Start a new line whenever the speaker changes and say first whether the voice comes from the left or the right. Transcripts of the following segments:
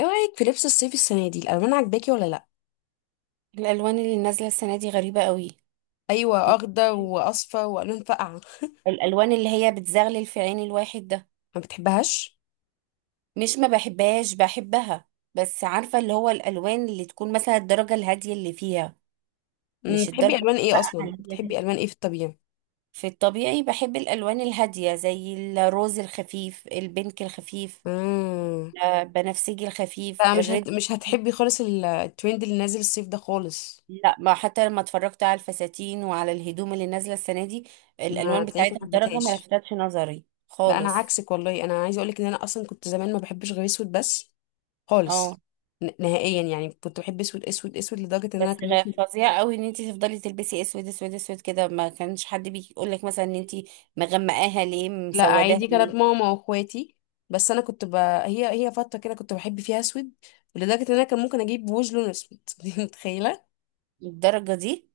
left: ايه رأيك في لبس الصيف السنة دي؟ الألوان عجباكي ولا لأ؟
right: الالوان اللي نازله السنه دي غريبه قوي.
left: أيوة،
right: يعني
left: أخضر وأصفر وألوان فاقعة.
right: الالوان اللي هي بتزغلل في عين الواحد ده.
left: ما بتحبهاش؟
right: مش ما بحبهاش، بحبها، بس عارفه اللي هو الالوان اللي تكون مثلا الدرجه الهاديه اللي فيها.
left: مم،
right: مش
left: بتحبي
right: الدرجه
left: ألوان ايه
right: بقى
left: أصلا؟
right: اللي هي
left: بتحبي
right: دي.
left: ألوان ايه في الطبيعة؟
right: في الطبيعي بحب الالوان الهاديه زي الروز الخفيف، البنك الخفيف،
left: مم.
right: بنفسجي الخفيف،
left: لا،
right: الريد.
left: مش هتحبي خالص الترند اللي نازل الصيف ده خالص.
right: لا، ما حتى لما اتفرجت على الفساتين وعلى الهدوم اللي نازله السنه دي،
left: ما
right: الالوان
left: تلاقيكي
right: بتاعتها
left: ما
right: الدرجه ما
left: حبتهاش.
right: لفتتش نظري
left: لا، أنا
right: خالص.
left: عكسك والله، أنا عايزة أقولك إن أنا أصلا كنت زمان ما بحبش غير أسود بس،
right: اه،
left: خالص. نهائيا يعني، كنت بحب أسود أسود أسود لدرجة إن أنا
right: بس
left: كان ممكن.
right: فظيع قوي ان انت تفضلي تلبسي اسود اسود اسود كده. ما كانش حد بيجي يقول لك مثلا ان انت مغمقاها ليه،
left: لا،
right: مسوداها
left: عادي، كانت
right: ليه،
left: ماما واخواتي. بس انا كنت هي فتره كده كنت بحب فيها اسود، لدرجه ان انا كان ممكن اجيب وش لون اسود، دي متخيله؟
right: للدرجه دي؟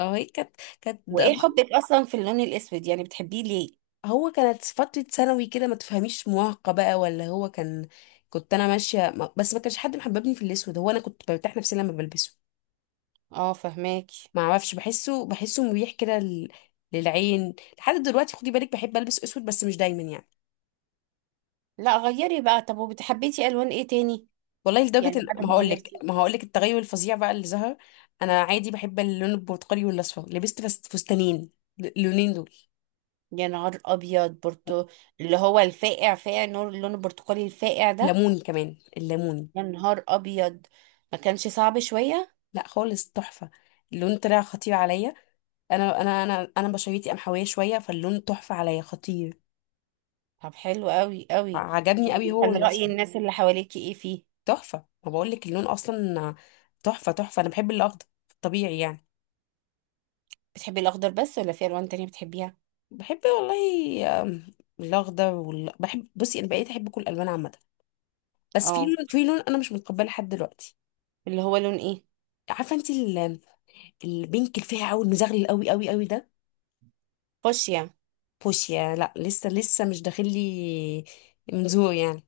left: اه، هي كانت
right: وايه حبك اصلا في اللون الاسود؟ يعني بتحبيه ليه؟
left: هو كانت فتره ثانوي كده، ما تفهميش، مراهقه بقى ولا هو كان. كنت انا ماشيه بس ما كانش حد محببني في الاسود، هو انا كنت برتاح نفسي لما بلبسه.
right: اه، فهماكي.
left: ما اعرفش، بحسه مريح كده للعين. لحد دلوقتي خدي بالك، بحب البس اسود بس مش دايما يعني.
right: لا غيري بقى، طب وبتحبيتي الوان ايه تاني؟
left: والله
right: يعني
left: لدرجة ان
right: بعد
left: ما
right: ما
left: هقولك،
right: غيرتي.
left: التغير الفظيع بقى اللي ظهر. انا عادي بحب اللون البرتقالي والاصفر، لبست بس فستانين اللونين دول.
right: يا نهار ابيض برتو! اللي هو الفاقع فاقع نور، اللون البرتقالي الفاقع ده.
left: ليموني كمان، الليموني.
right: يا نهار ابيض! ما كانش صعب شويه؟
left: لا خالص، تحفة، اللون طلع خطير عليا. انا بشرتي قمحوية شوية، فاللون تحفة عليا، خطير.
right: طب حلو قوي قوي.
left: عجبني
right: طب
left: قوي هو
right: كان رأي
left: الاصفر.
right: الناس اللي حواليكي ايه فيه؟
left: تحفة، ما بقولك اللون اصلا تحفة تحفة. انا بحب الاخضر، طبيعي يعني.
right: بتحبي الاخضر بس ولا في الوان تانية بتحبيها؟
left: بحب والله، الاخضر بحب، بصي، انا بقيت احب كل الالوان عامة، بس في
right: اه،
left: لون، في لون، انا مش متقبله لحد دلوقتي.
right: اللي هو لون ايه؟
left: عارفه انت البينك الفاقع قوي المزغلل قوي قوي قوي ده.
right: فوشيا.
left: فوشيا، لا لسه لسه مش داخل لي من ذوق يعني،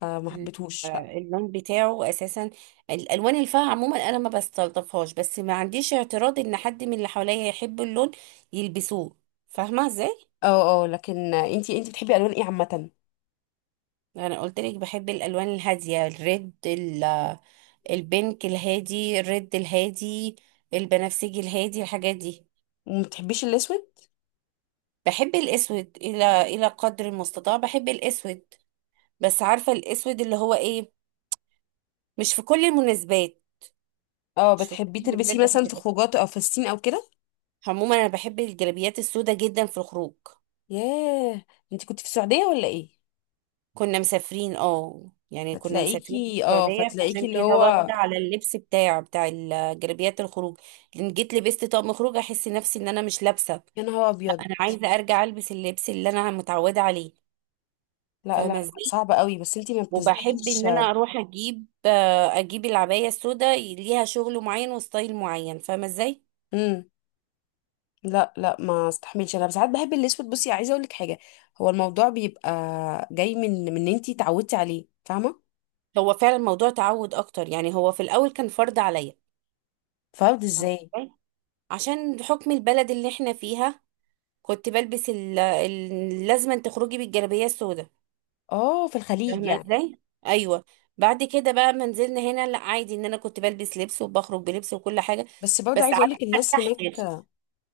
left: فما
right: ال-
left: حبيتهوش، لا.
right: اللون بتاعه اساسا، الالوان الفاقعه عموما انا ما بستلطفهاش، بس ما عنديش اعتراض ان حد من اللي حواليا يحب اللون يلبسوه، فاهمه ازاي؟
left: اه اه، لكن انت بتحبي الوان ايه عامه؟
right: انا قلت لك بحب الالوان الهاديه، الريد، البينك الهادي، الريد الهادي، البنفسجي الهادي، الحاجات دي.
left: وما بتحبيش الاسود؟
right: بحب الاسود الى قدر المستطاع بحب الاسود، بس عارفه الاسود اللي هو ايه، مش في كل المناسبات.
left: اه،
right: مش في كل
left: بتحبيه
right: المناسبات
left: تلبسيه مثلا
right: بحب
left: في
right: العسل.
left: خروجات او فساتين او كده؟
right: عموما انا بحب الجلابيات السوداء جدا في الخروج.
left: ياه، انت كنت في السعوديه ولا ايه؟
right: كنا مسافرين، اه يعني كنا مسافرين في
left: فتلاقيكي اه،
right: السعودية،
left: فتلاقيكي
right: عشان
left: اللي
right: كده
left: هو،
right: واخدة على اللبس بتاع الجلابيات الخروج. لان جيت لبست طقم خروج، احس نفسي ان انا مش لابسة.
left: يا نهار ابيض،
right: انا عايزة ارجع البس اللبس اللي انا متعودة عليه،
left: لا لا لا،
right: فاهمة ازاي؟
left: صعب قوي. بس انت ما
right: وبحب
left: بتزهقيش؟
right: ان انا اروح اجيب، اجيب العباية السوداء، ليها شغل معين وستايل معين، فاهمة ازاي؟
left: امم، لا لا ما استحملش. انا ساعات بحب الاسود، بصي عايزه اقول لك حاجه، هو الموضوع بيبقى جاي من ان انتي اتعودتي عليه، فاهمه؟
right: هو فعلا موضوع تعود اكتر، يعني هو في الاول كان فرض عليا.
left: فرد
right: فاهمة
left: ازاي؟
right: إزاي؟ عشان حكم البلد اللي احنا فيها. كنت بلبس لازما تخرجي بالجلابية السوداء،
left: اه، في الخليج
right: فاهمة
left: يعني.
right: ازاي؟ ايوه. بعد كده بقى ما نزلنا هنا، لا عادي، ان انا كنت بلبس لبس وبخرج بلبس وكل حاجة.
left: بس برضه
right: بس
left: عايزه اقول
right: عارفة
left: لك،
right: ما
left: الناس
right: ارتحتش.
left: هناك،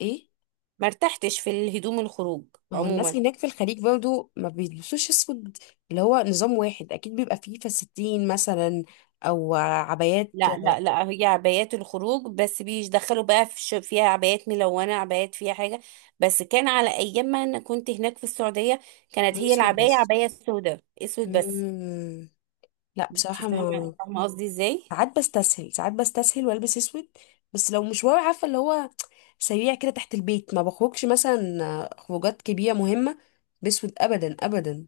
left: ايه،
right: ما ارتحتش في الهدوم الخروج
left: ما هو الناس
right: عموما.
left: هناك في الخليج برضه ما بيلبسوش اسود، اللي هو نظام واحد، اكيد بيبقى فيه فساتين مثلا او عبايات.
right: لا لا لا، هي عبايات الخروج بس بيدخلوا بقى في فيها عبايات ملونة، عبايات فيها حاجة. بس كان على ايام ما انا كنت هناك في السعودية، كانت هي
left: اسود
right: العباية
left: بس.
right: عباية سوداء، اسود بس.
left: مم. لا
right: انت
left: بصراحه
right: فاهمه،
left: ما،
right: فاهمه قصدي ازاي.
left: ساعات بستسهل، ساعات بستسهل، والبس اسود، بس لو مشوار، عارفه اللي هو، سريع كده تحت البيت، ما بخرجش مثلا خروجات كبيرة مهمة بسود أبدا أبدا.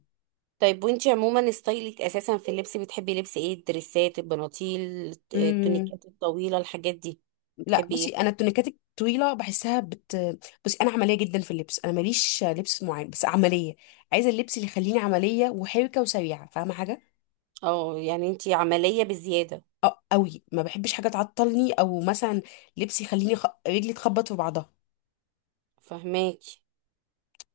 right: طيب، وانت عموما ستايلك اساسا في اللبس بتحبي لبس ايه؟ الدريسات، البناطيل،
left: مم.
right: التونيكات الطويله، الحاجات دي؟
left: لا
right: بتحبي
left: بصي،
right: ايه؟
left: أنا التونيكات الطويلة بحسها بت، بصي أنا عملية جدا في اللبس، أنا ماليش لبس معين بس عملية، عايزة اللبس اللي يخليني عملية وحركة وسريعة، فاهمة حاجة؟
right: اه يعني انت عمليه بزياده.
left: أه أوي، ما بحبش حاجة تعطلني، أو مثلا لبس يخليني رجلي تخبط في بعضها،
right: فهماكي.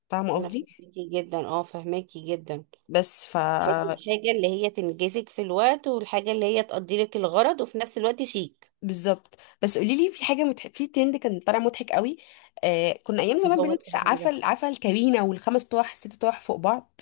left: فاهمة
right: انا
left: قصدي؟
right: فهماكي جدا، اه فهماكي جدا.
left: بس ف،
right: تحبي الحاجه اللي هي تنجزك في الوقت، والحاجه اللي هي تقضي لك الغرض، وفي نفس الوقت شيك.
left: بالظبط. بس قولي لي، في حاجه في ترند كان طالع مضحك قوي، آه، كنا ايام
right: ايه
left: زمان
right: هو
left: بنلبس
right: الترند
left: عفا
right: ده؟
left: عفا الكابينه والخمس طواح الست طواح فوق بعض.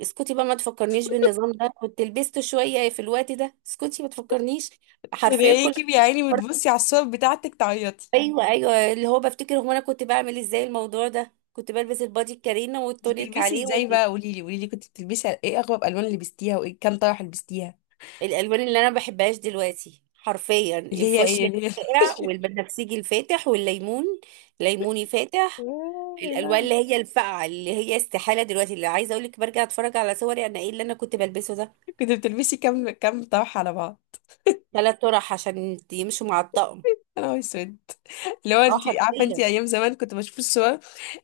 right: اسكتي بقى، ما تفكرنيش بالنظام ده. كنت لبست شويه في الوقت ده، اسكتي ما تفكرنيش. حرفيا كل.
left: تلاقيكي يا عيني بتبصي على الصور بتاعتك تعيطي.
right: ايوه ايوه، اللي هو بفتكر هو انا كنت بعمل ازاي الموضوع ده. كنت بلبس البادي الكارينا
left: كنت
right: والتونيك
left: بتلبسي
right: عليه.
left: ازاي بقى، قولي لي، كنت بتلبسي ايه، اغرب الوان اللي لبستيها، وايه كام طرح لبستيها؟
right: والالوان اللي انا ما بحبهاش دلوقتي حرفيا
left: اللي هي ايه،
right: الفوشيا
left: اللي هي.
right: الفاقع، والبنفسجي الفاتح، والليمون، ليموني فاتح.
left: آه، يا
right: الالوان
left: لهوي.
right: اللي هي الفاقعه، اللي هي استحاله دلوقتي اللي عايزه اقول لك، برجع اتفرج على صوري انا ايه اللي انا كنت بلبسه ده.
left: كنت بتلبسي كام طرح على بعض؟
right: ثلاث طرح عشان يمشوا مع الطقم.
left: انا نهار اسود، اللي هو
right: اه
left: انت عارفه، انت
right: حرفيا.
left: ايام زمان كنت بشوف الصور،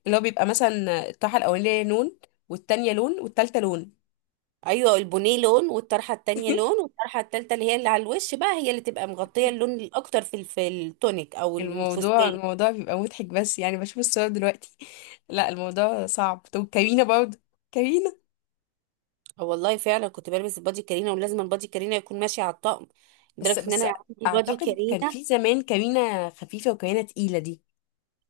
left: اللي هو بيبقى مثلا الطرحه الاولانيه لون، والتانيه لون، والتالته لون.
right: ايوه، البنيه لون، والطرحه التانية لون، والطرحه التالتة اللي هي اللي على الوش بقى هي اللي تبقى مغطيه اللون الاكتر في في التونيك او
left: الموضوع
right: الفستان.
left: الموضوع بيبقى مضحك بس يعني بشوف الصور دلوقتي. لا الموضوع صعب. طب كارينا برضه، كارينا،
right: آه والله فعلا كنت بلبس البادي كارينا، ولازم البادي كارينا يكون ماشي على الطقم،
left: بس
right: لدرجه ان انا
left: بس
right: عندي بادي
left: اعتقد كان
right: كارينا.
left: في زمان كارينا خفيفة وكارينا تقيلة دي.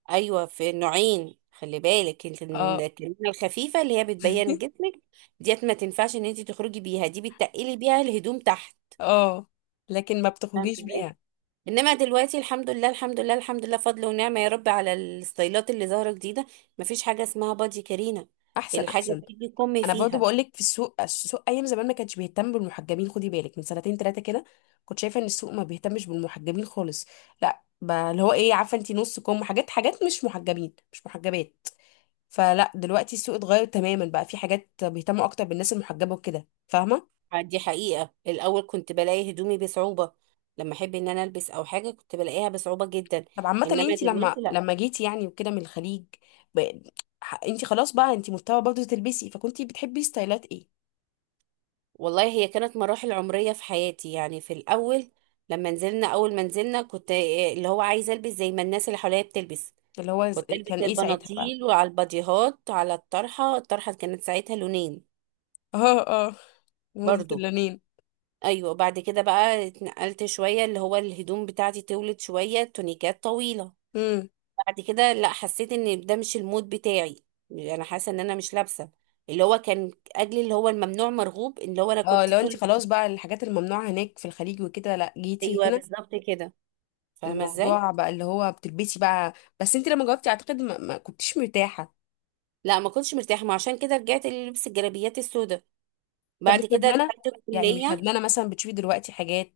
right: ايوه في نوعين، خلي بالك انت،
left: اه.
right: الكارينا الخفيفه اللي هي بتبين جسمك، ديت ما تنفعش ان انت تخرجي بيها، دي بتتقلي بيها الهدوم تحت،
left: اه لكن ما
right: فاهمه
left: بتخرجيش
right: ازاي؟
left: بيها.
right: انما دلوقتي الحمد لله، الحمد لله، الحمد لله، فضل ونعمة يا رب على الستايلات اللي ظاهرة جديدة. مفيش حاجة اسمها بادي كارينا،
left: احسن
right: الحاجة
left: احسن.
right: بتيجي كم
left: انا برضه
right: فيها.
left: بقول لك، في السوق، السوق ايام زمان ما كانش بيهتم بالمحجبين، خدي بالك من سنتين ثلاثه كده، كنت شايفه ان السوق ما بيهتمش بالمحجبين خالص، لا ب- اللي هو ايه، عارفه انت، نص كم، حاجات، حاجات مش محجبين مش محجبات. فلا دلوقتي السوق اتغير تماما، بقى في حاجات بيهتموا اكتر بالناس المحجبه وكده، فاهمه؟
right: دي حقيقة، الاول كنت بلاقي هدومي بصعوبة، لما احب ان انا البس او حاجة كنت بلاقيها بصعوبة جدا.
left: طب عامه
right: انما
left: انت لما
right: دلوقتي لا.
left: لما جيتي يعني وكده من الخليج، ب، انت خلاص بقى، انت مضطره برضه تلبسي، فكنتي بتحبي ستايلات ايه؟
right: والله هي كانت مراحل عمرية في حياتي. يعني في الاول لما نزلنا، اول ما نزلنا، كنت إيه، اللي هو عايزة البس زي ما الناس اللي حواليا بتلبس.
left: اللي هو
right: كنت البس
left: كان ايه ساعتها بقى؟
right: البناطيل وعلى الباديهات وعلى الطرحة. الطرحة كانت ساعتها لونين
left: اه اه، موضه
right: برضو.
left: اللونين.
right: ايوه، بعد كده بقى اتنقلت شويه، اللي هو الهدوم بتاعتي طولت شويه، تونيكات طويله.
left: امم.
right: بعد كده لا، حسيت ان ده مش المود بتاعي، انا حاسه ان انا مش لابسه. اللي هو كان اجلي اللي هو الممنوع مرغوب، اللي هو انا
left: اه،
right: كنت
left: لو انت
right: طول.
left: خلاص بقى، الحاجات الممنوعه هناك في الخليج وكده، لا جيتي
right: ايوه
left: هنا.
right: بالظبط كده، فاهمه ازاي.
left: الموضوع بقى اللي هو بتلبسي بقى. بس انت لما جاوبتي، اعتقد ما كنتيش مرتاحه.
right: لا ما كنتش مرتاحه، ما عشان كده رجعت للبس الجلابيات السوداء.
left: طب مش
right: بعد كده
left: ندمانه؟
right: دخلت
left: يعني مش
right: الكليه.
left: ندمانه مثلا بتشوفي دلوقتي حاجات،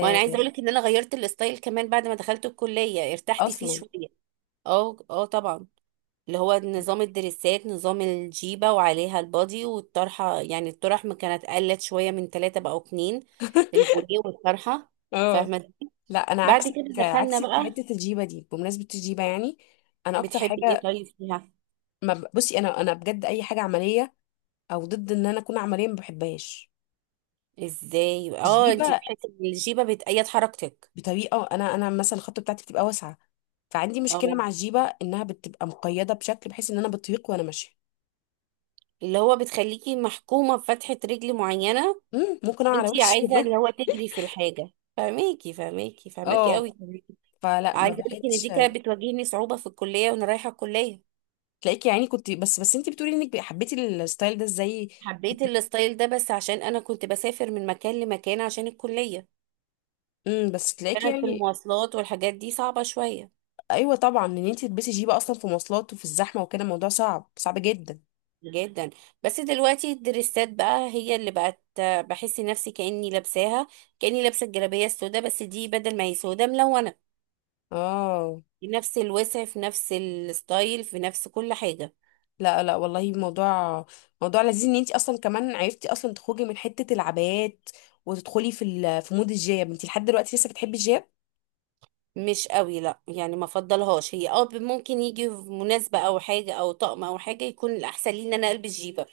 right: وانا عايزه اقول لك ان انا غيرت الستايل كمان بعد ما دخلت الكليه، ارتحت فيه
left: اصلا؟
right: شويه. اه اه طبعا، اللي هو نظام الدريسات، نظام الجيبة وعليها البادي والطرحة، يعني الطرح ما كانت قلت شوية، من ثلاثة بقوا اتنين، البوريه والطرحة،
left: اه.
right: فاهمة؟
left: لا انا
right: بعد
left: عكسك،
right: كده دخلنا
left: عكسك، في
right: بقى.
left: حته الجيبه دي، بمناسبه الجيبه يعني، انا اكتر
right: بتحبي ايه
left: حاجه،
right: طيب فيها؟
left: ما ب... بصي انا، انا بجد اي حاجه عمليه او ضد ان انا اكون عمليه ما بحبهاش.
right: ازاي؟ اه انتي
left: الجيبه
right: بتحسي ان الجيبة بتأيد حركتك.
left: بطريقه، انا مثلا الخطه بتاعتي بتبقى واسعه، فعندي مشكله
right: اه،
left: مع الجيبه انها بتبقى مقيده بشكل، بحيث ان انا بطيق وانا ماشيه،
right: اللي هو بتخليكي محكومة بفتحة رجل معينة،
left: مم، ممكن اقع على
right: وانتي
left: وشي،
right: عايزة
left: والله.
right: اللي هو تجري في الحاجة. فهماكي، فهماكي، فهماكي
left: اه،
right: قوي.
left: فلا ما
right: عايزة اقول لك ان
left: بحبش.
right: دي كانت بتواجهني صعوبة في الكلية وانا رايحة الكلية.
left: تلاقيكي يعني، كنت بس بس انت بتقولي انك حبيتي الستايل ده ازاي؟
right: حبيت
left: كنت،
right: الستايل ده بس عشان انا كنت بسافر من مكان لمكان عشان الكلية.
left: امم، بس تلاقيكي
right: كانت في
left: يعني،
right: المواصلات والحاجات دي صعبة شوية.
left: ايوه طبعا، ان انت تلبسي جيبه اصلا في مواصلات وفي الزحمه وكده، الموضوع صعب صعب جدا.
right: جدا. بس دلوقتي الدريسات بقى هي اللي بقت، بحس نفسي كأني لابساها، كأني لابسة الجلابية السوداء، بس دي بدل ما هي سوداء ملونة.
left: اه.
right: في نفس الوسع، في نفس الستايل، في نفس كل حاجة.
left: لا لا والله، موضوع، موضوع لذيذ ان انت اصلا كمان عرفتي اصلا تخرجي من حته العبايات، وتدخلي في مود الجياب. انت لحد دلوقتي لسه بتحبي الجياب؟
right: مش قوي لا، يعني ما فضلهاش هي، اه ممكن يجي في مناسبة او حاجة او طقم او حاجة، يكون الاحسن لي ان انا البس جيبة.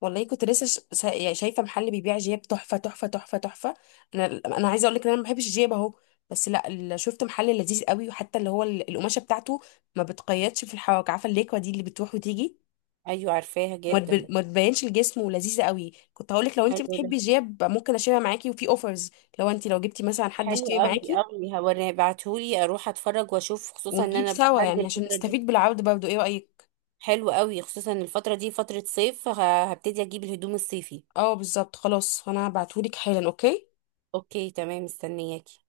left: والله كنت لسه يعني شايفه محل بيبيع جياب تحفه تحفه تحفه تحفه، انا عايزه اقول لك ان انا ما بحبش الجياب اهو، بس لا، شفت محل لذيذ قوي، وحتى اللي هو القماشه بتاعته ما بتقيدش في الحواك، عارفه الليكوا دي اللي بتروح وتيجي،
right: ايوه عارفاها جدا.
left: ما تبينش الجسم ولذيذه قوي. كنت هقولك لو انت
right: حلو ده.
left: بتحبي جيب، ممكن اشيلها معاكي، وفي اوفرز، لو انت، لو جبتي مثلا حد
right: حلو
left: يشتري
right: قوي
left: معاكي
right: قوي، هوريه بعتهولي اروح اتفرج واشوف، خصوصا ان
left: ونجيب
right: انا
left: سوا،
right: هنزل
left: يعني عشان
right: الفتره دي.
left: نستفيد بالعرض برضه، ايه رايك؟
right: حلو قوي، خصوصا الفتره دي فتره صيف، هبتدي اجيب الهدوم الصيفي.
left: اه بالظبط. خلاص انا هبعتهولك حالا. اوكي.
right: اوكي تمام، مستنياكي.